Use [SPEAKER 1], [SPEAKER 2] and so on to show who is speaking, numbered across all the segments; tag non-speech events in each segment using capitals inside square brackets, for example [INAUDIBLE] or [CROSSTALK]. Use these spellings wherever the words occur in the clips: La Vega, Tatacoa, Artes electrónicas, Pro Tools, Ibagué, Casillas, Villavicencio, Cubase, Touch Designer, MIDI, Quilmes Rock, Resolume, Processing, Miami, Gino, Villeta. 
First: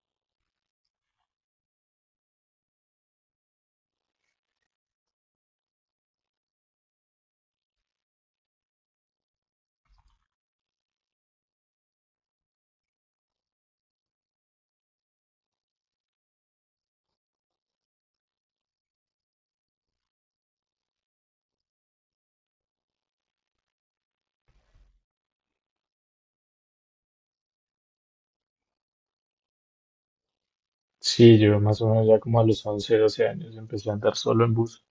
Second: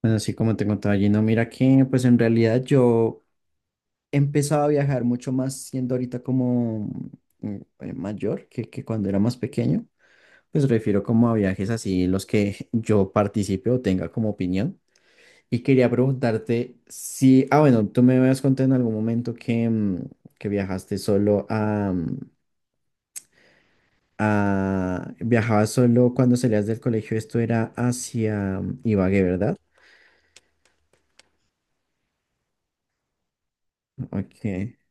[SPEAKER 1] Pues así como te contaba Gino, mira que pues en realidad yo empezaba a viajar mucho más siendo ahorita como mayor que cuando era más pequeño. Pues refiero como a viajes así, los que yo participe o tenga como opinión. Y quería preguntarte si, ah bueno, tú me habías contado en algún momento que que viajaste solo a viajabas solo cuando salías del colegio, esto era hacia Ibagué, ¿verdad?
[SPEAKER 2] Sí, yo más o menos ya como a los 11, 12 años empecé a andar solo en
[SPEAKER 1] Ok.
[SPEAKER 2] bus.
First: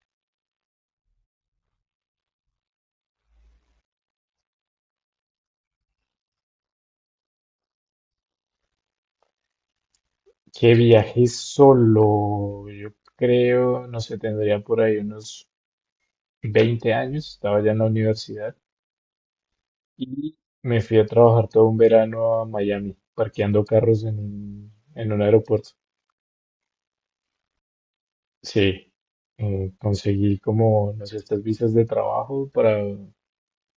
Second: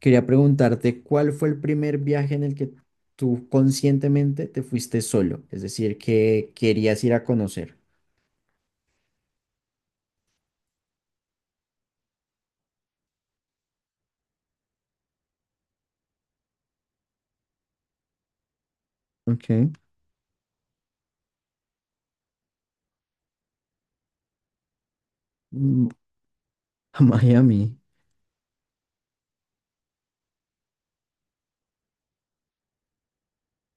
[SPEAKER 1] Quería preguntarte, ¿cuál fue el primer viaje en el que tú conscientemente te fuiste solo? Es decir, que querías ir a conocer.
[SPEAKER 2] Que viajé solo, yo creo, no sé, tendría por ahí unos 20 años, estaba ya en la universidad
[SPEAKER 1] Okay.
[SPEAKER 2] y me fui a trabajar todo un verano a Miami, parqueando carros en en un aeropuerto.
[SPEAKER 1] Mm, a Miami.
[SPEAKER 2] Sí, conseguí como, no sé, estas visas de trabajo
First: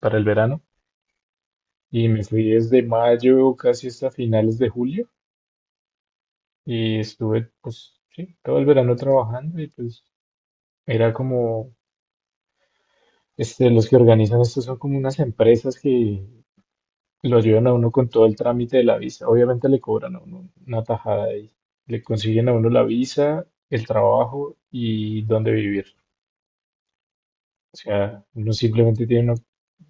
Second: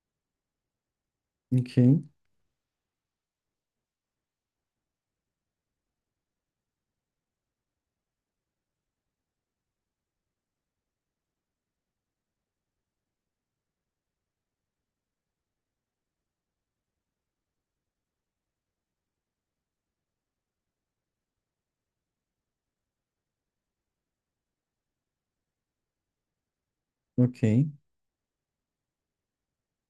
[SPEAKER 2] para el verano
[SPEAKER 1] Okay.
[SPEAKER 2] y me fui desde mayo casi hasta finales de julio. Y estuve, pues, sí, todo el verano trabajando y pues era como, este, los que organizan esto son como unas empresas que lo ayudan a uno con todo el trámite de la visa. Obviamente le cobran a uno una tajada y le consiguen a uno la visa, el trabajo y dónde vivir.
[SPEAKER 1] Okay.
[SPEAKER 2] O sea, uno simplemente tiene, uno,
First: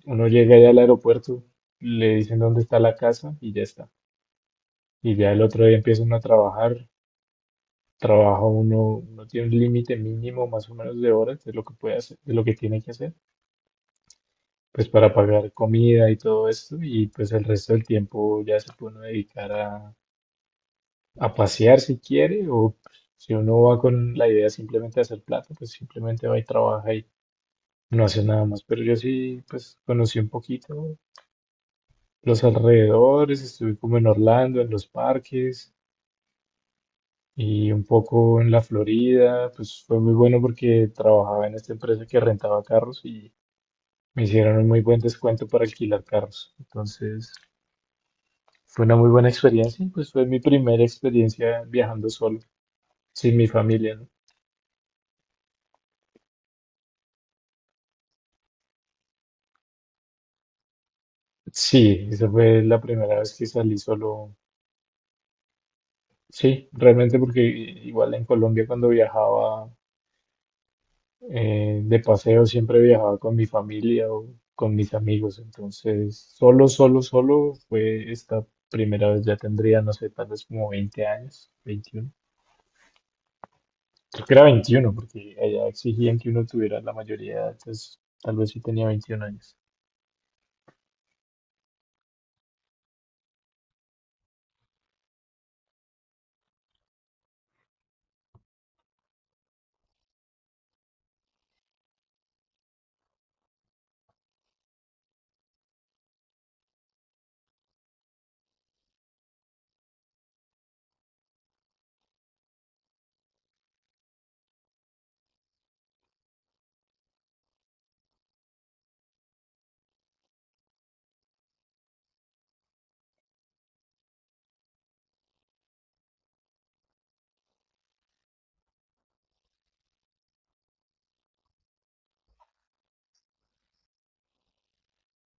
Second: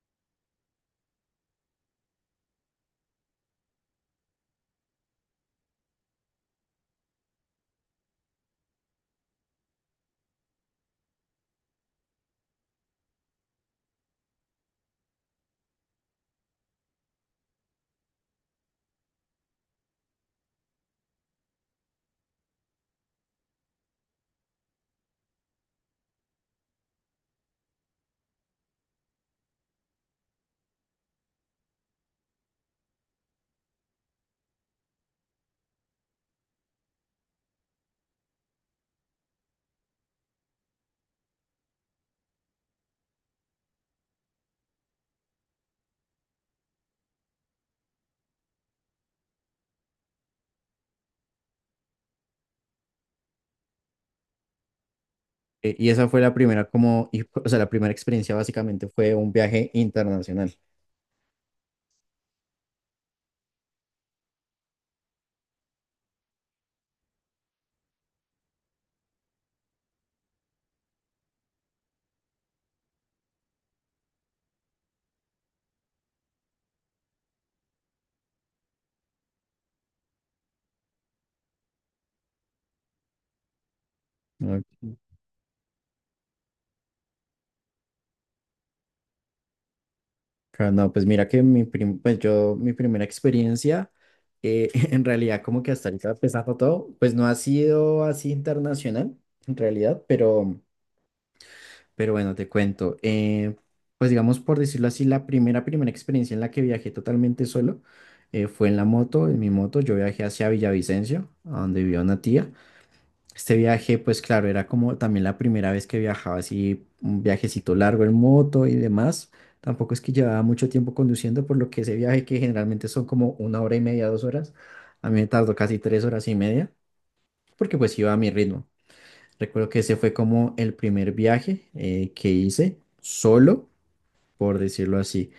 [SPEAKER 2] uno llega allá al aeropuerto, le dicen dónde está la casa y ya está. Y ya el otro día empieza uno a trabajar trabajo uno, uno tiene un límite mínimo más o menos de horas de lo que puede hacer, de lo que tiene que hacer, pues para pagar comida y todo esto, y pues el resto del tiempo ya se puede uno dedicar a pasear si quiere, o pues, si uno va con la idea simplemente de hacer plata, pues simplemente va y trabaja y no hace nada más. Pero yo sí, pues conocí un poquito los alrededores, estuve como en Orlando, en los parques, y un poco en la Florida, pues fue muy bueno porque trabajaba en esta empresa que rentaba carros y me hicieron un muy buen descuento para alquilar carros. Entonces fue una muy buena experiencia y pues fue mi primera experiencia viajando solo, sin mi familia, ¿no?
[SPEAKER 1] Y esa fue la primera como, o sea, la primera experiencia básicamente fue un viaje internacional.
[SPEAKER 2] Sí, esa fue la primera vez que salí solo. Sí, realmente porque igual en Colombia cuando viajaba de paseo siempre viajaba con mi familia o con mis amigos, entonces solo, solo, solo fue esta primera vez, ya tendría, no sé, tal vez como 20 años, 21. Creo que era
[SPEAKER 1] Ok.
[SPEAKER 2] 21 porque allá exigían que uno tuviera la mayoría de edad, entonces tal vez sí tenía 21 años.
[SPEAKER 1] Claro, no, pues mira que pues yo, mi primera experiencia, eh, [LAUGHS] en realidad como que hasta ahorita empezando todo, pues no ha sido así internacional, en realidad, pero... Pero bueno, te cuento. Pues digamos, por decirlo así, la primera experiencia en la que viajé totalmente solo fue en la moto, en mi moto. Yo viajé hacia Villavicencio, a donde vivía una tía. Este viaje, pues claro, era como también la primera vez que viajaba así, un viajecito largo en moto y demás. Tampoco es que llevaba mucho tiempo conduciendo, por lo que ese viaje, que generalmente son como una hora y media, dos horas, a mí me tardó casi tres horas y media, porque pues iba a mi ritmo. Recuerdo que ese fue como el primer viaje que hice solo, por decirlo así.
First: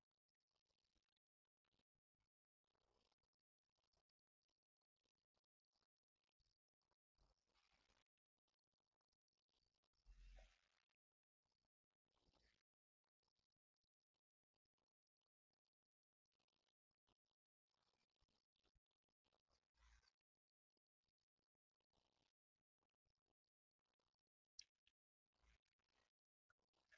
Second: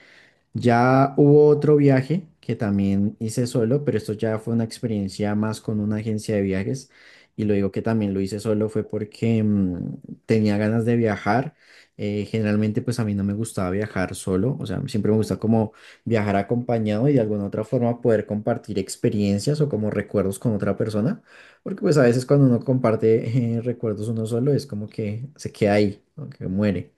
[SPEAKER 1] Ya hubo otro viaje que también hice solo, pero esto ya fue una experiencia más con una agencia de viajes. Y lo digo que también lo hice solo fue porque tenía ganas de viajar. Generalmente pues a mí no me gustaba viajar solo, o sea, siempre me gusta como viajar acompañado y de alguna otra forma poder compartir experiencias o como recuerdos con otra persona, porque pues a veces cuando uno comparte recuerdos uno solo es como que se queda ahí, como que muere,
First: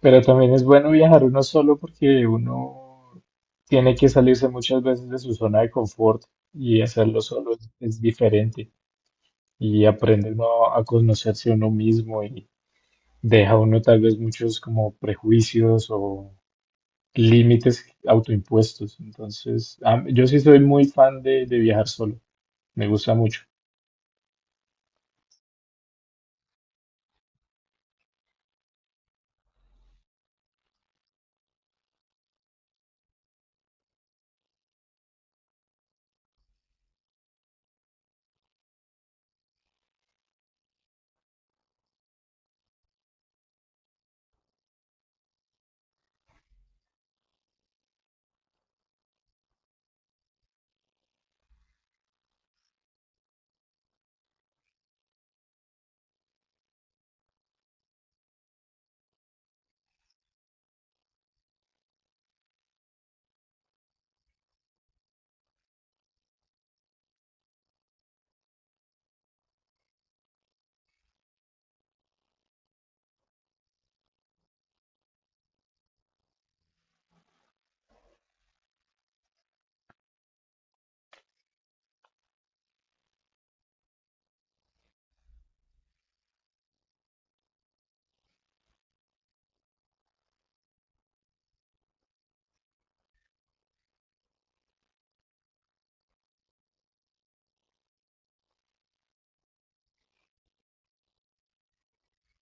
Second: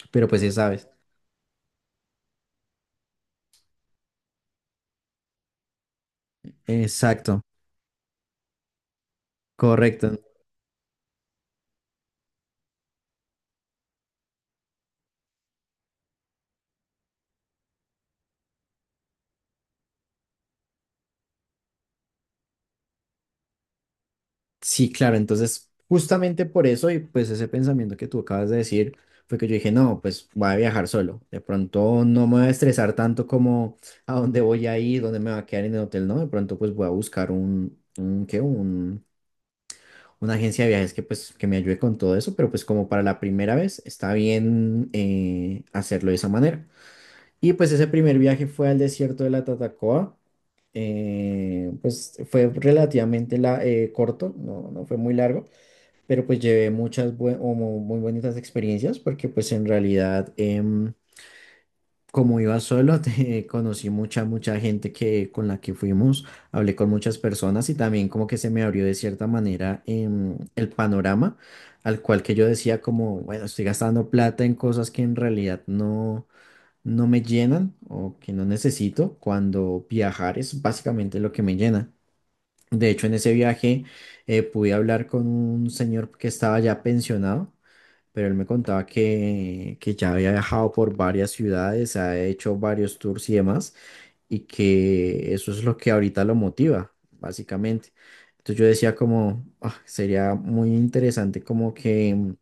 [SPEAKER 2] Pero
[SPEAKER 1] pero pues ya
[SPEAKER 2] también es
[SPEAKER 1] sabes.
[SPEAKER 2] bueno viajar uno solo porque uno tiene que salirse muchas veces de su zona de confort y hacerlo
[SPEAKER 1] Exacto.
[SPEAKER 2] solo es diferente y
[SPEAKER 1] Correcto.
[SPEAKER 2] aprende uno a conocerse uno mismo y deja uno tal vez muchos como prejuicios o límites autoimpuestos. Entonces, yo sí soy muy fan de viajar solo, me gusta mucho.
[SPEAKER 1] Sí, claro, entonces justamente por eso y pues ese pensamiento que tú acabas de decir fue que yo dije, no, pues voy a viajar solo, de pronto no me voy a estresar tanto como a dónde voy a ir, dónde me va a quedar en el hotel, no, de pronto pues voy a buscar un ¿qué? Un, una agencia de viajes que pues que me ayude con todo eso, pero pues como para la primera vez está bien hacerlo de esa manera. Y pues ese primer viaje fue al desierto de la Tatacoa pues fue relativamente corto, no fue muy largo, pero pues llevé muchas bue- o mu- muy bonitas experiencias porque pues en realidad como iba solo [LAUGHS] conocí mucha gente que con la que fuimos, hablé con muchas personas y también como que se me abrió de cierta manera el panorama al cual que yo decía como, bueno, estoy gastando plata en cosas que en realidad no me llenan o que no necesito cuando viajar es básicamente lo que me llena. De hecho, en ese viaje pude hablar con un señor que estaba ya pensionado, pero él me contaba que ya había viajado por varias ciudades, ha hecho varios tours y demás, y que eso es lo que ahorita lo motiva, básicamente. Entonces yo decía como, "Ah, sería muy interesante como que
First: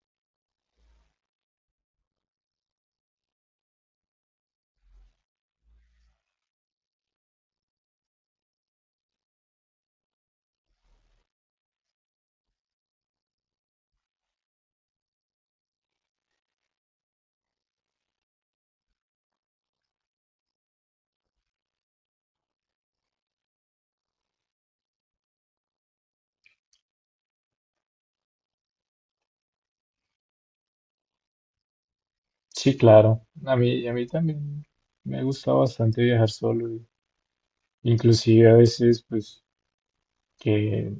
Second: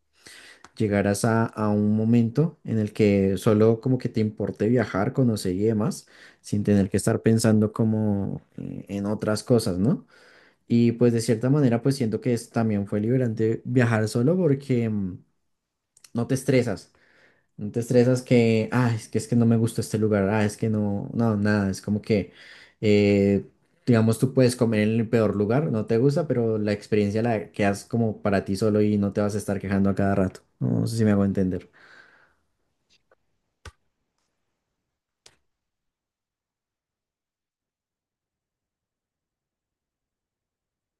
[SPEAKER 1] llegaras a un momento en el que solo como que te importe viajar, conocer y demás, sin tener que estar pensando como en otras cosas, ¿no? Y pues de cierta manera pues siento que es, también fue liberante viajar solo porque no te estresas. No te estresas que, ah, es que no me gustó este lugar, ah, es que no, nada, es como que, eh, digamos, tú puedes comer en el peor lugar, no te gusta, pero la experiencia la quedas como para ti solo y no te vas a estar quejando a cada rato. No sé si me hago entender.
[SPEAKER 2] Sí, claro, a mí también me gusta bastante viajar solo, y inclusive a veces pues que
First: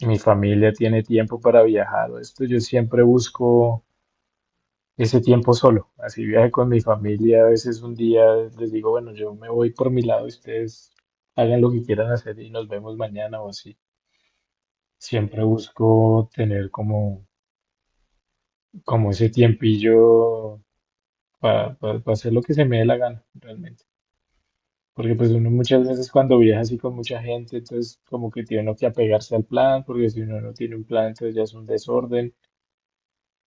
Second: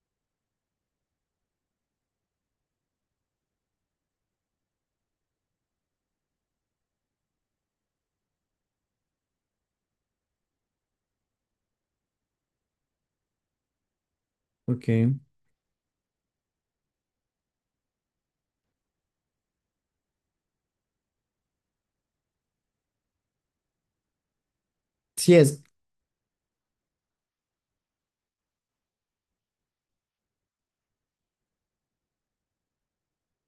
[SPEAKER 2] mi familia tiene tiempo para viajar o esto, yo siempre busco ese tiempo solo, así viaje con mi familia, a veces un día les digo, bueno, yo me voy por mi lado, ustedes hagan lo que quieran hacer y nos vemos mañana o así.
[SPEAKER 1] Ok.
[SPEAKER 2] Siempre busco tener como, como ese tiempillo para hacer lo que se me dé la gana, realmente. Porque pues
[SPEAKER 1] Sí,
[SPEAKER 2] uno
[SPEAKER 1] es,
[SPEAKER 2] muchas veces cuando viaja así con mucha gente, entonces como que tiene uno que apegarse al plan, porque si uno no tiene un plan, entonces ya es un desorden.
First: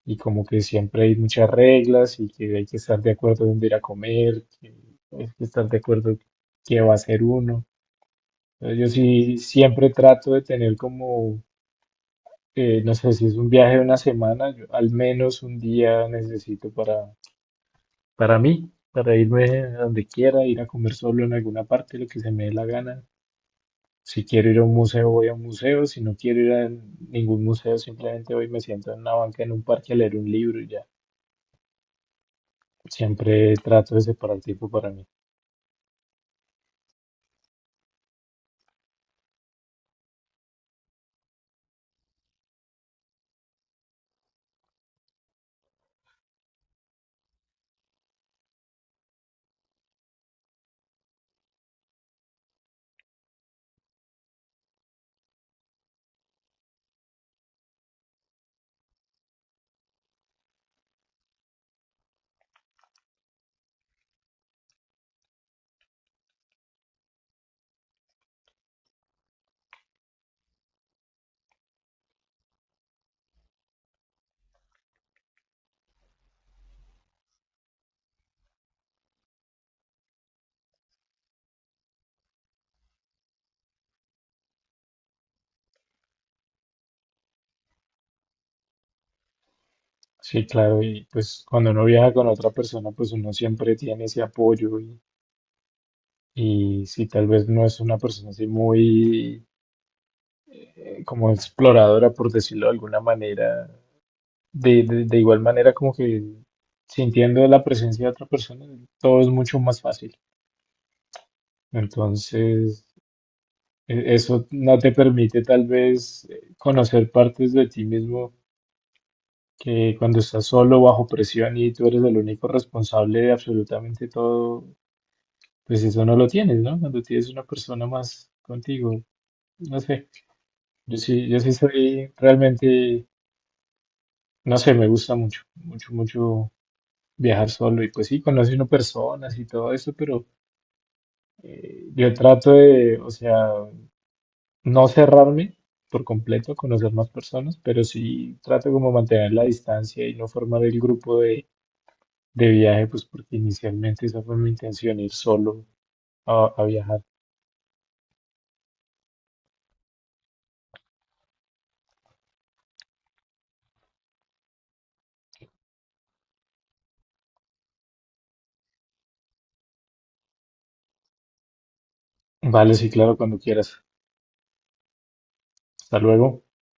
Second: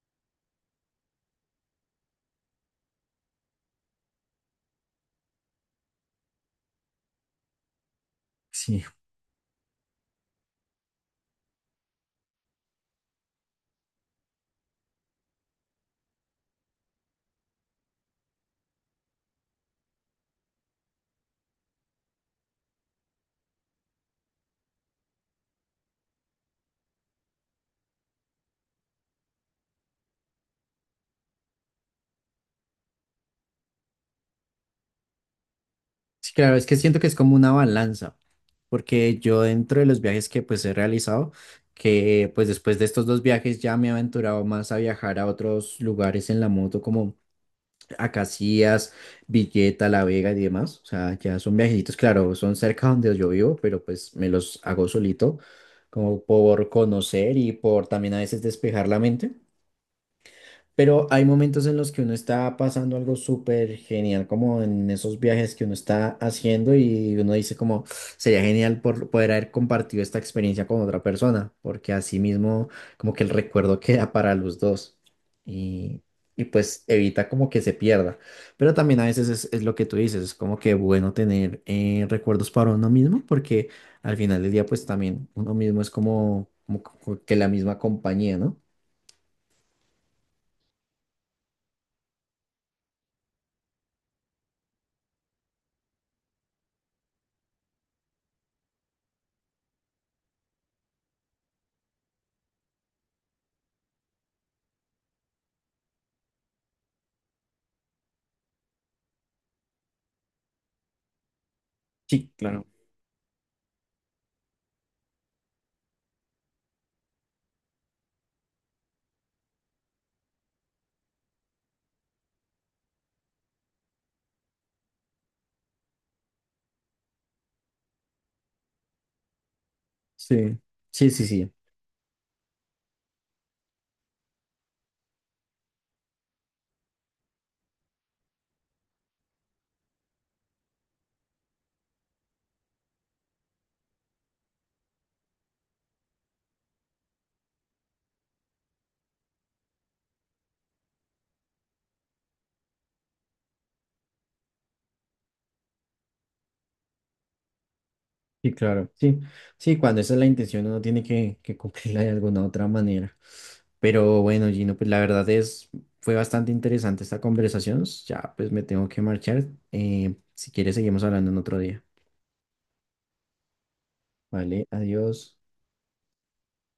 [SPEAKER 2] Y como que siempre hay muchas reglas y que hay que estar de acuerdo dónde ir a comer, que hay que estar de acuerdo qué va a hacer uno. Entonces
[SPEAKER 1] sí,
[SPEAKER 2] yo sí siempre trato de tener como no sé, si es un viaje de una semana, yo al menos un día necesito para mí, para irme a donde quiera, ir a comer solo en alguna parte, lo que se me dé la gana. Si quiero ir a un museo, voy a un museo. Si no quiero ir a ningún museo, simplemente voy y me siento en una banca en un parque a leer un libro y ya. Siempre trato de separar tiempo para mí.
[SPEAKER 1] sí, claro, es que siento que es como una balanza, porque yo dentro de los viajes que pues he realizado, que pues después de estos dos viajes ya me he aventurado más a viajar a otros lugares en la moto, como a Casillas, Villeta, La Vega y demás. O sea, ya son viajecitos, claro, son cerca donde yo vivo, pero pues me los hago solito, como por conocer y por también a veces despejar la mente. Pero hay momentos en los que uno está pasando algo súper genial, como en esos viajes que uno está haciendo y uno dice como sería genial por poder haber compartido esta experiencia con otra persona, porque así mismo como que el recuerdo queda para los dos y, y pues evita como que se pierda. Pero también a veces es lo que tú dices, es como que bueno tener recuerdos para uno mismo, porque al final del día pues también uno mismo es como que la misma compañía, ¿no?
[SPEAKER 2] Sí, claro, y pues cuando uno viaja con otra persona, pues uno siempre tiene ese apoyo y si tal vez no es una persona así muy como exploradora, por decirlo de alguna manera, de igual manera como que sintiendo la presencia de otra persona, todo es mucho más fácil.
[SPEAKER 1] Sí, claro.
[SPEAKER 2] Entonces, eso no te permite tal vez conocer partes de ti mismo que cuando estás solo bajo presión y tú eres el único responsable de absolutamente todo, pues eso no lo tienes, ¿no? Cuando tienes una persona más contigo, no sé.
[SPEAKER 1] Sí, sí, sí,
[SPEAKER 2] Yo sí
[SPEAKER 1] sí,
[SPEAKER 2] soy realmente, no sé, me gusta mucho, mucho, mucho viajar solo y pues sí, conoce uno personas y todo eso, pero yo trato de, o sea, no cerrarme por completo a conocer más personas, pero sí trato como mantener la distancia y no formar el grupo de viaje, pues porque inicialmente esa fue mi intención, ir solo a viajar.
[SPEAKER 1] sí, claro, sí, sí, cuando esa es la intención uno tiene que cumplirla de alguna otra manera. Pero bueno, Gino, pues la verdad es, fue bastante interesante esta conversación, ya pues me tengo que marchar, si quieres seguimos hablando en otro día,
[SPEAKER 2] Vale, sí, claro, cuando quieras.
[SPEAKER 1] ¿vale? Adiós.
[SPEAKER 2] Hasta luego.